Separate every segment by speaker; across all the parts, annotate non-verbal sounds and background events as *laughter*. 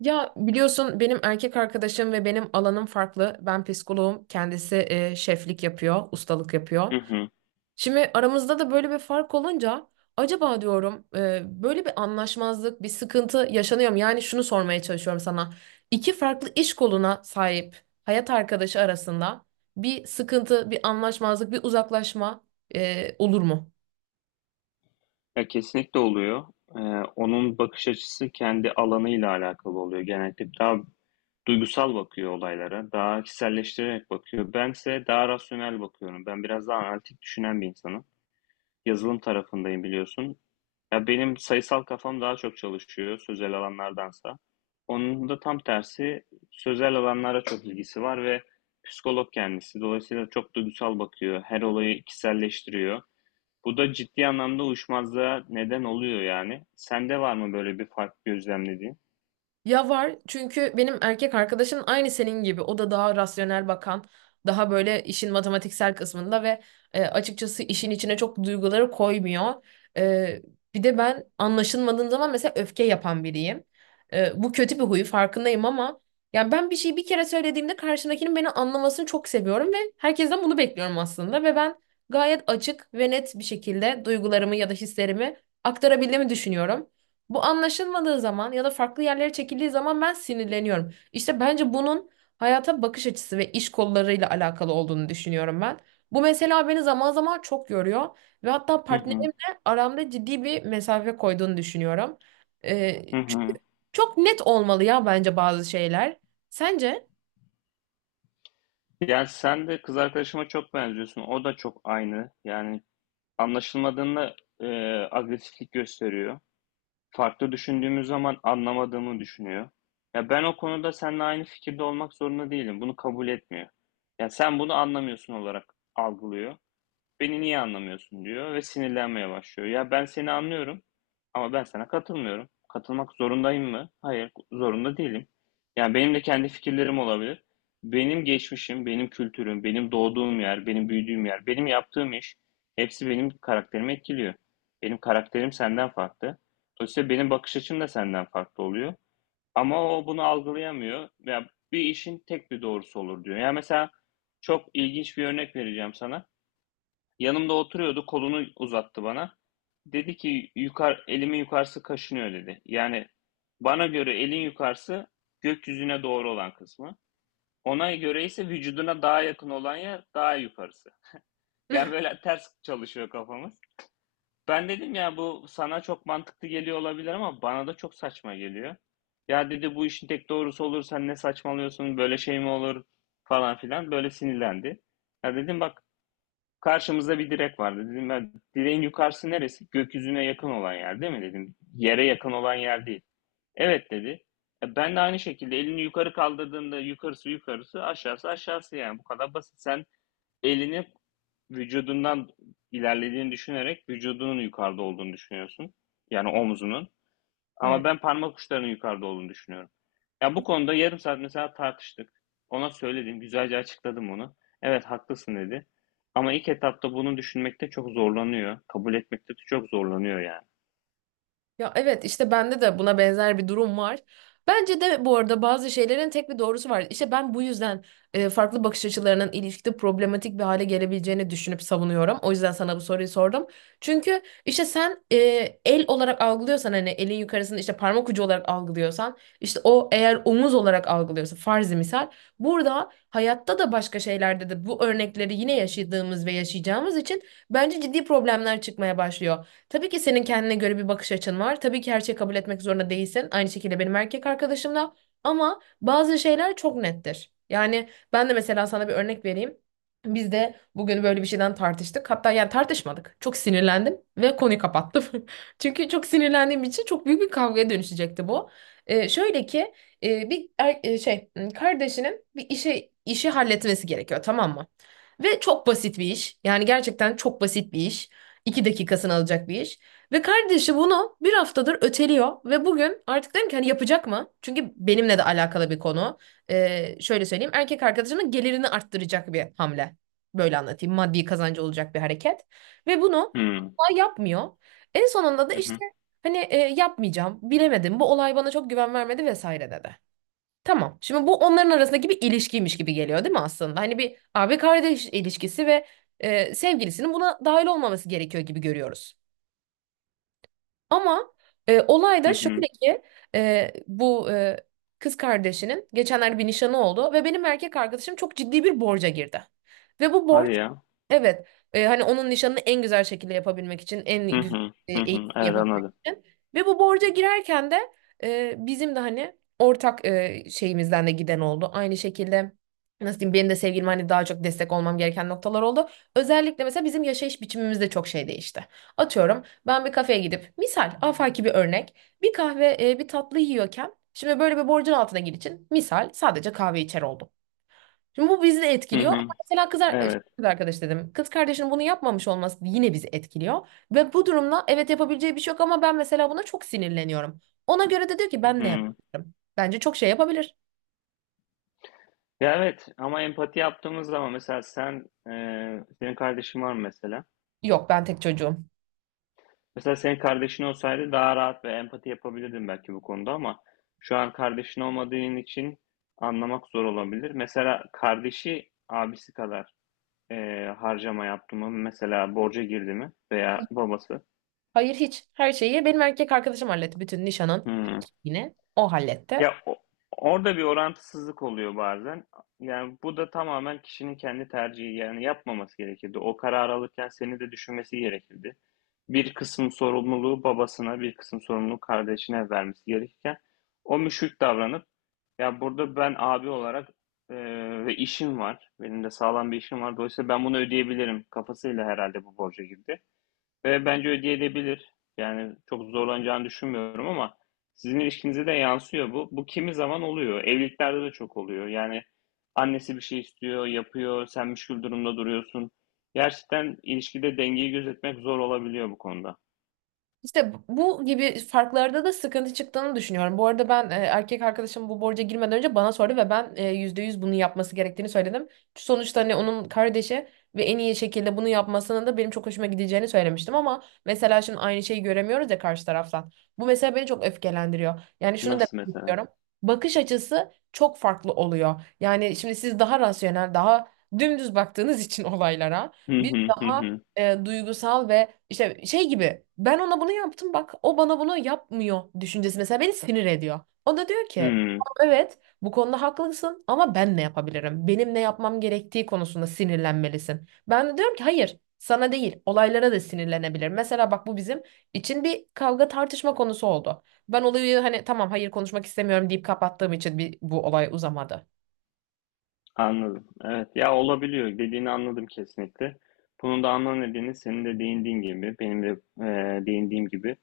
Speaker 1: Ya biliyorsun benim erkek arkadaşım ve benim alanım farklı. Ben psikoloğum, kendisi şeflik yapıyor, ustalık
Speaker 2: Hı
Speaker 1: yapıyor.
Speaker 2: hı.
Speaker 1: Şimdi aramızda da böyle bir fark olunca acaba diyorum böyle bir anlaşmazlık, bir sıkıntı yaşanıyor mu? Yani şunu sormaya çalışıyorum sana. İki farklı iş koluna sahip hayat arkadaşı arasında bir sıkıntı, bir anlaşmazlık, bir uzaklaşma olur mu?
Speaker 2: Ya kesinlikle oluyor. Ee, Onun bakış açısı kendi alanıyla alakalı oluyor. Genellikle daha duygusal bakıyor olaylara, daha kişiselleştirerek bakıyor. Bense daha rasyonel bakıyorum. Ben biraz daha analitik düşünen bir insanım. Yazılım tarafındayım biliyorsun. Ya benim sayısal kafam daha çok çalışıyor sözel alanlardansa. Onun da tam tersi, sözel alanlara çok ilgisi var ve psikolog kendisi. Dolayısıyla çok duygusal bakıyor. Her olayı kişiselleştiriyor. Bu da ciddi anlamda uyuşmazlığa neden oluyor yani. Sende var mı böyle bir fark gözlemlediğin?
Speaker 1: Ya var çünkü benim erkek arkadaşım aynı senin gibi. O da daha rasyonel bakan, daha böyle işin matematiksel kısmında ve açıkçası işin içine çok duyguları koymuyor. E, Bir de ben anlaşılmadığım zaman mesela öfke yapan biriyim. Bu kötü bir huyu farkındayım ama yani ben bir şeyi bir kere söylediğimde karşımdakinin beni anlamasını çok seviyorum ve herkesten bunu bekliyorum aslında ve ben gayet açık ve net bir şekilde duygularımı ya da hislerimi aktarabildiğimi düşünüyorum. Bu anlaşılmadığı zaman ya da farklı yerlere çekildiği zaman ben sinirleniyorum. İşte bence bunun hayata bakış açısı ve iş kollarıyla alakalı olduğunu düşünüyorum ben. Bu mesela beni zaman zaman çok yoruyor ve hatta
Speaker 2: Hı hı.
Speaker 1: partnerimle aramda ciddi bir mesafe koyduğunu düşünüyorum.
Speaker 2: Hı
Speaker 1: Çünkü
Speaker 2: hı.
Speaker 1: çok net olmalı ya bence bazı şeyler. Sence?
Speaker 2: Ya sen de kız arkadaşıma çok benziyorsun. O da çok aynı. Yani anlaşılmadığında agresiflik gösteriyor. Farklı düşündüğümüz zaman anlamadığımı düşünüyor. Ya ben o konuda seninle aynı fikirde olmak zorunda değilim. Bunu kabul etmiyor. "Ya sen bunu anlamıyorsun" olarak algılıyor. "Beni niye anlamıyorsun?" diyor ve sinirlenmeye başlıyor. Ya ben seni anlıyorum ama ben sana katılmıyorum. Katılmak zorundayım mı? Hayır, zorunda değilim. Yani benim de kendi fikirlerim olabilir. Benim geçmişim, benim kültürüm, benim doğduğum yer, benim büyüdüğüm yer, benim yaptığım iş, hepsi benim karakterimi etkiliyor. Benim karakterim senden farklı. Dolayısıyla benim bakış açım da senden farklı oluyor. Ama o bunu algılayamıyor. Ya bir işin tek bir doğrusu olur diyor. Ya mesela çok ilginç bir örnek vereceğim sana. Yanımda oturuyordu, kolunu uzattı bana. Dedi ki elimin yukarısı kaşınıyor dedi. Yani bana göre elin yukarısı gökyüzüne doğru olan kısmı. Ona göre ise vücuduna daha yakın olan yer daha yukarısı. Yani
Speaker 1: *laughs*
Speaker 2: böyle ters çalışıyor kafamız. Ben dedim ya bu sana çok mantıklı geliyor olabilir ama bana da çok saçma geliyor. Ya dedi bu işin tek doğrusu olur, sen ne saçmalıyorsun, böyle şey mi olur falan filan, böyle sinirlendi. Ya dedim bak, karşımızda bir direk vardı. Dedim ben, direğin yukarısı neresi? Gökyüzüne yakın olan yer değil mi dedim. Yere yakın olan yer değil. Evet dedi. E, ben de aynı şekilde elini yukarı kaldırdığında yukarısı yukarısı, aşağısı aşağısı, yani bu kadar basit. Sen elini vücudundan ilerlediğini düşünerek vücudunun yukarıda olduğunu düşünüyorsun. Yani omzunun. Ama
Speaker 1: Evet.
Speaker 2: ben parmak uçlarının yukarıda olduğunu düşünüyorum. Ya bu konuda yarım saat mesela tartıştık. Ona söyledim, güzelce açıkladım onu. Evet haklısın dedi. Ama ilk etapta bunu düşünmekte çok zorlanıyor. Kabul etmekte de çok zorlanıyor yani.
Speaker 1: Ya evet işte bende de buna benzer bir durum var. Bence de bu arada bazı şeylerin tek bir doğrusu var. İşte ben bu yüzden farklı bakış açılarının ilişkide problematik bir hale gelebileceğini düşünüp savunuyorum. O yüzden sana bu soruyu sordum. Çünkü işte sen el olarak algılıyorsan hani elin yukarısını işte parmak ucu olarak algılıyorsan işte o eğer omuz olarak algılıyorsa farzi misal burada hayatta da başka şeylerde de bu örnekleri yine yaşadığımız ve yaşayacağımız için bence ciddi problemler çıkmaya başlıyor. Tabii ki senin kendine göre bir bakış açın var. Tabii ki her şeyi kabul etmek zorunda değilsin. Aynı şekilde benim erkek arkadaşım da. Ama bazı şeyler çok nettir. Yani ben de mesela sana bir örnek vereyim. Biz de bugün böyle bir şeyden tartıştık. Hatta yani tartışmadık. Çok sinirlendim ve konuyu kapattım. *laughs* Çünkü çok sinirlendiğim için çok büyük bir kavgaya dönüşecekti bu. Şöyle ki şey kardeşinin bir işe işi halletmesi gerekiyor tamam mı? Ve çok basit bir iş. Yani gerçekten çok basit bir iş. İki dakikasını alacak bir iş. Ve kardeşi bunu bir haftadır öteliyor ve bugün artık dedim ki hani yapacak mı? Çünkü benimle de alakalı bir konu. Şöyle söyleyeyim erkek arkadaşının gelirini arttıracak bir hamle. Böyle anlatayım maddi kazancı olacak bir hareket. Ve bunu
Speaker 2: Hmm.
Speaker 1: asla yapmıyor. En sonunda da
Speaker 2: Hı
Speaker 1: işte
Speaker 2: hı.
Speaker 1: hani yapmayacağım bilemedim bu olay bana çok güven vermedi vesaire dedi. Tamam. Şimdi bu onların arasındaki bir ilişkiymiş gibi geliyor değil mi aslında? Hani bir abi kardeş ilişkisi ve sevgilisinin buna dahil olmaması gerekiyor gibi görüyoruz. Ama olay
Speaker 2: Hı
Speaker 1: da
Speaker 2: hı.
Speaker 1: şöyle ki e, bu e, kız kardeşinin geçenlerde bir nişanı oldu ve benim erkek arkadaşım çok ciddi bir borca girdi. Ve bu borç
Speaker 2: Hadi ya.
Speaker 1: evet hani onun nişanını en güzel şekilde yapabilmek için
Speaker 2: Hı
Speaker 1: en güzel
Speaker 2: hı. Hı hı.
Speaker 1: eğitim
Speaker 2: Evet
Speaker 1: yapabilmek
Speaker 2: anladım.
Speaker 1: için. Ve bu borca girerken de bizim de hani ortak şeyimizden de giden oldu. Aynı şekilde nasıl diyeyim benim de sevgilim hani daha çok destek olmam gereken noktalar oldu. Özellikle mesela bizim yaşayış biçimimiz de çok şey değişti. Atıyorum. Ben bir kafeye gidip misal afaki bir örnek bir kahve bir tatlı yiyorken şimdi böyle bir borcun altına gir için misal sadece kahve içer oldum. Şimdi bu bizi de
Speaker 2: Hı
Speaker 1: etkiliyor. Ama
Speaker 2: hı.
Speaker 1: mesela
Speaker 2: Evet.
Speaker 1: kız arkadaş dedim. Kız kardeşinin bunu yapmamış olması yine bizi etkiliyor. Ve bu durumda evet yapabileceği bir şey yok ama ben mesela buna çok sinirleniyorum. Ona göre de diyor ki ben ne
Speaker 2: Hı.
Speaker 1: yapabilirim? Bence çok şey yapabilir.
Speaker 2: Ya evet, ama empati yaptığımız zaman mesela sen, senin kardeşin var mı mesela?
Speaker 1: Yok ben tek çocuğum.
Speaker 2: Mesela senin kardeşin olsaydı daha rahat ve empati yapabilirdin belki bu konuda ama şu an kardeşin olmadığın için anlamak zor olabilir. Mesela kardeşi abisi kadar harcama yaptı mı? Mesela borca girdi mi? Veya babası?
Speaker 1: Hayır hiç. Her şeyi benim erkek arkadaşım halletti. Bütün nişanın,
Speaker 2: Hmm.
Speaker 1: yine. O halletti.
Speaker 2: Ya o- Orada bir orantısızlık oluyor bazen. Yani bu da tamamen kişinin kendi tercihi. Yani yapmaması gerekirdi. O karar alırken seni de düşünmesi gerekirdi. Bir kısım sorumluluğu babasına, bir kısım sorumluluğu kardeşine vermesi gerekirken o müşrik davranıp ya, burada ben abi olarak e, ve işim var. Benim de sağlam bir işim var. Dolayısıyla ben bunu ödeyebilirim kafasıyla herhalde bu borca girdi. Ve bence ödeyebilir. Yani çok zorlanacağını düşünmüyorum ama sizin ilişkinize de yansıyor bu. Bu kimi zaman oluyor. Evliliklerde de çok oluyor. Yani annesi bir şey istiyor, yapıyor, sen müşkül durumda duruyorsun. Gerçekten ilişkide dengeyi gözetmek zor olabiliyor bu konuda.
Speaker 1: İşte bu gibi farklarda da sıkıntı çıktığını düşünüyorum. Bu arada ben erkek arkadaşım bu borca girmeden önce bana sordu ve ben %100 bunu yapması gerektiğini söyledim. Sonuçta hani onun kardeşi ve en iyi şekilde bunu yapmasının da benim çok hoşuma gideceğini söylemiştim ama mesela şimdi aynı şeyi göremiyoruz ya karşı taraftan. Bu mesela beni çok öfkelendiriyor. Yani şunu demek
Speaker 2: Nasıl mesela?
Speaker 1: istiyorum. Bakış açısı çok farklı oluyor. Yani şimdi siz daha rasyonel, daha dümdüz baktığınız *laughs* için olaylara
Speaker 2: Hı
Speaker 1: biz
Speaker 2: hı hı
Speaker 1: daha
Speaker 2: hı.
Speaker 1: duygusal ve işte şey gibi ben ona bunu yaptım bak o bana bunu yapmıyor düşüncesi mesela beni sinir ediyor. O da diyor ki
Speaker 2: Hı,
Speaker 1: "Tamam, evet bu konuda haklısın ama ben ne yapabilirim? Benim ne yapmam gerektiği konusunda sinirlenmelisin. Ben de diyorum ki hayır sana değil olaylara da sinirlenebilir. Mesela bak bu bizim için bir kavga tartışma konusu oldu. Ben olayı hani tamam hayır konuşmak istemiyorum deyip kapattığım için bir, bu olay uzamadı.
Speaker 2: anladım. Evet ya, olabiliyor. Dediğini anladım kesinlikle. Bunun da ana nedeni senin de değindiğin gibi, benim de e, değindiğim gibi.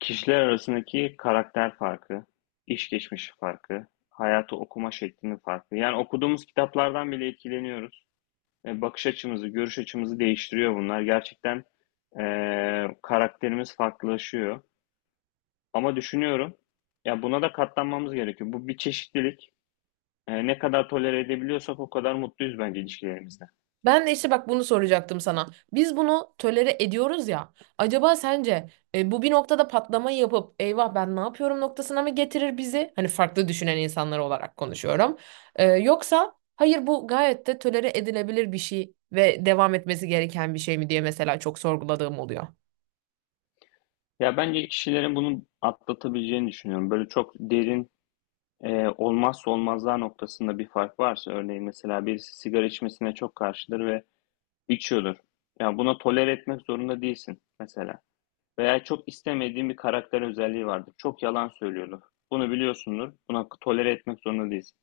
Speaker 2: Kişiler arasındaki karakter farkı, iş geçmişi farkı, hayatı okuma şeklinin farkı. Yani okuduğumuz kitaplardan bile etkileniyoruz. E, bakış açımızı, görüş açımızı değiştiriyor bunlar. Gerçekten e, karakterimiz farklılaşıyor. Ama düşünüyorum, ya buna da katlanmamız gerekiyor. Bu bir çeşitlilik. E, ne kadar tolere edebiliyorsak o kadar mutluyuz bence ilişkilerimizde.
Speaker 1: Ben de işte bak bunu soracaktım sana. Biz bunu tölere ediyoruz ya. Acaba sence bu bir noktada patlamayı yapıp eyvah ben ne yapıyorum noktasına mı getirir bizi? Hani farklı düşünen insanlar olarak konuşuyorum. Yoksa hayır bu gayet de tolere edilebilir bir şey ve devam etmesi gereken bir şey mi diye mesela çok sorguladığım oluyor.
Speaker 2: Ya bence kişilerin bunu atlatabileceğini düşünüyorum. Böyle çok derin. Olmazsa olmazlar noktasında bir fark varsa, örneğin mesela birisi sigara içmesine çok karşıdır ve içiyordur. Yani buna tolere etmek zorunda değilsin mesela. Veya çok istemediğin bir karakter özelliği vardır. Çok yalan söylüyordur. Bunu biliyorsundur. Buna tolere etmek zorunda değilsin.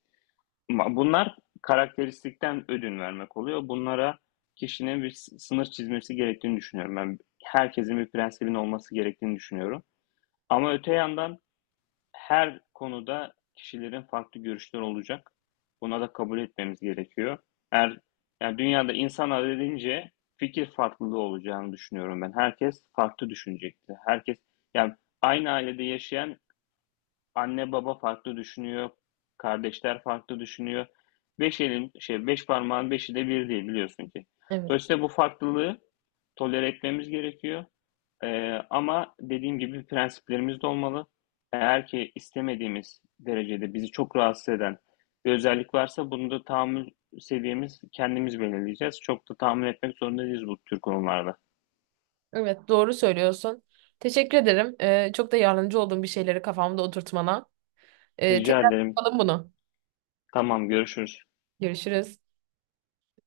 Speaker 2: Bunlar karakteristikten ödün vermek oluyor. Bunlara kişinin bir sınır çizmesi gerektiğini düşünüyorum. Ben herkesin bir prensibinin olması gerektiğini düşünüyorum. Ama öte yandan her konuda kişilerin farklı görüşleri olacak. Buna da kabul etmemiz gerekiyor. Eğer, yani dünyada insanlar dediğince fikir farklılığı olacağını düşünüyorum ben. Herkes farklı düşünecekti. Herkes yani, aynı ailede yaşayan anne baba farklı düşünüyor, kardeşler farklı düşünüyor. Beş elin şey, beş parmağın beşi de bir değil biliyorsun ki.
Speaker 1: Evet.
Speaker 2: Dolayısıyla bu farklılığı tolere etmemiz gerekiyor. Ama dediğim gibi prensiplerimiz de olmalı. Eğer ki istemediğimiz derecede bizi çok rahatsız eden bir özellik varsa, bunu da tahammül seviyemiz kendimiz belirleyeceğiz. Çok da tahammül etmek zorunda değiliz bu tür konularda.
Speaker 1: Evet doğru söylüyorsun. Teşekkür ederim. Çok da yardımcı olduğum bir şeyleri kafamda oturtmana.
Speaker 2: Rica
Speaker 1: Tekrar
Speaker 2: ederim.
Speaker 1: yapalım bunu.
Speaker 2: Tamam, görüşürüz.
Speaker 1: Görüşürüz.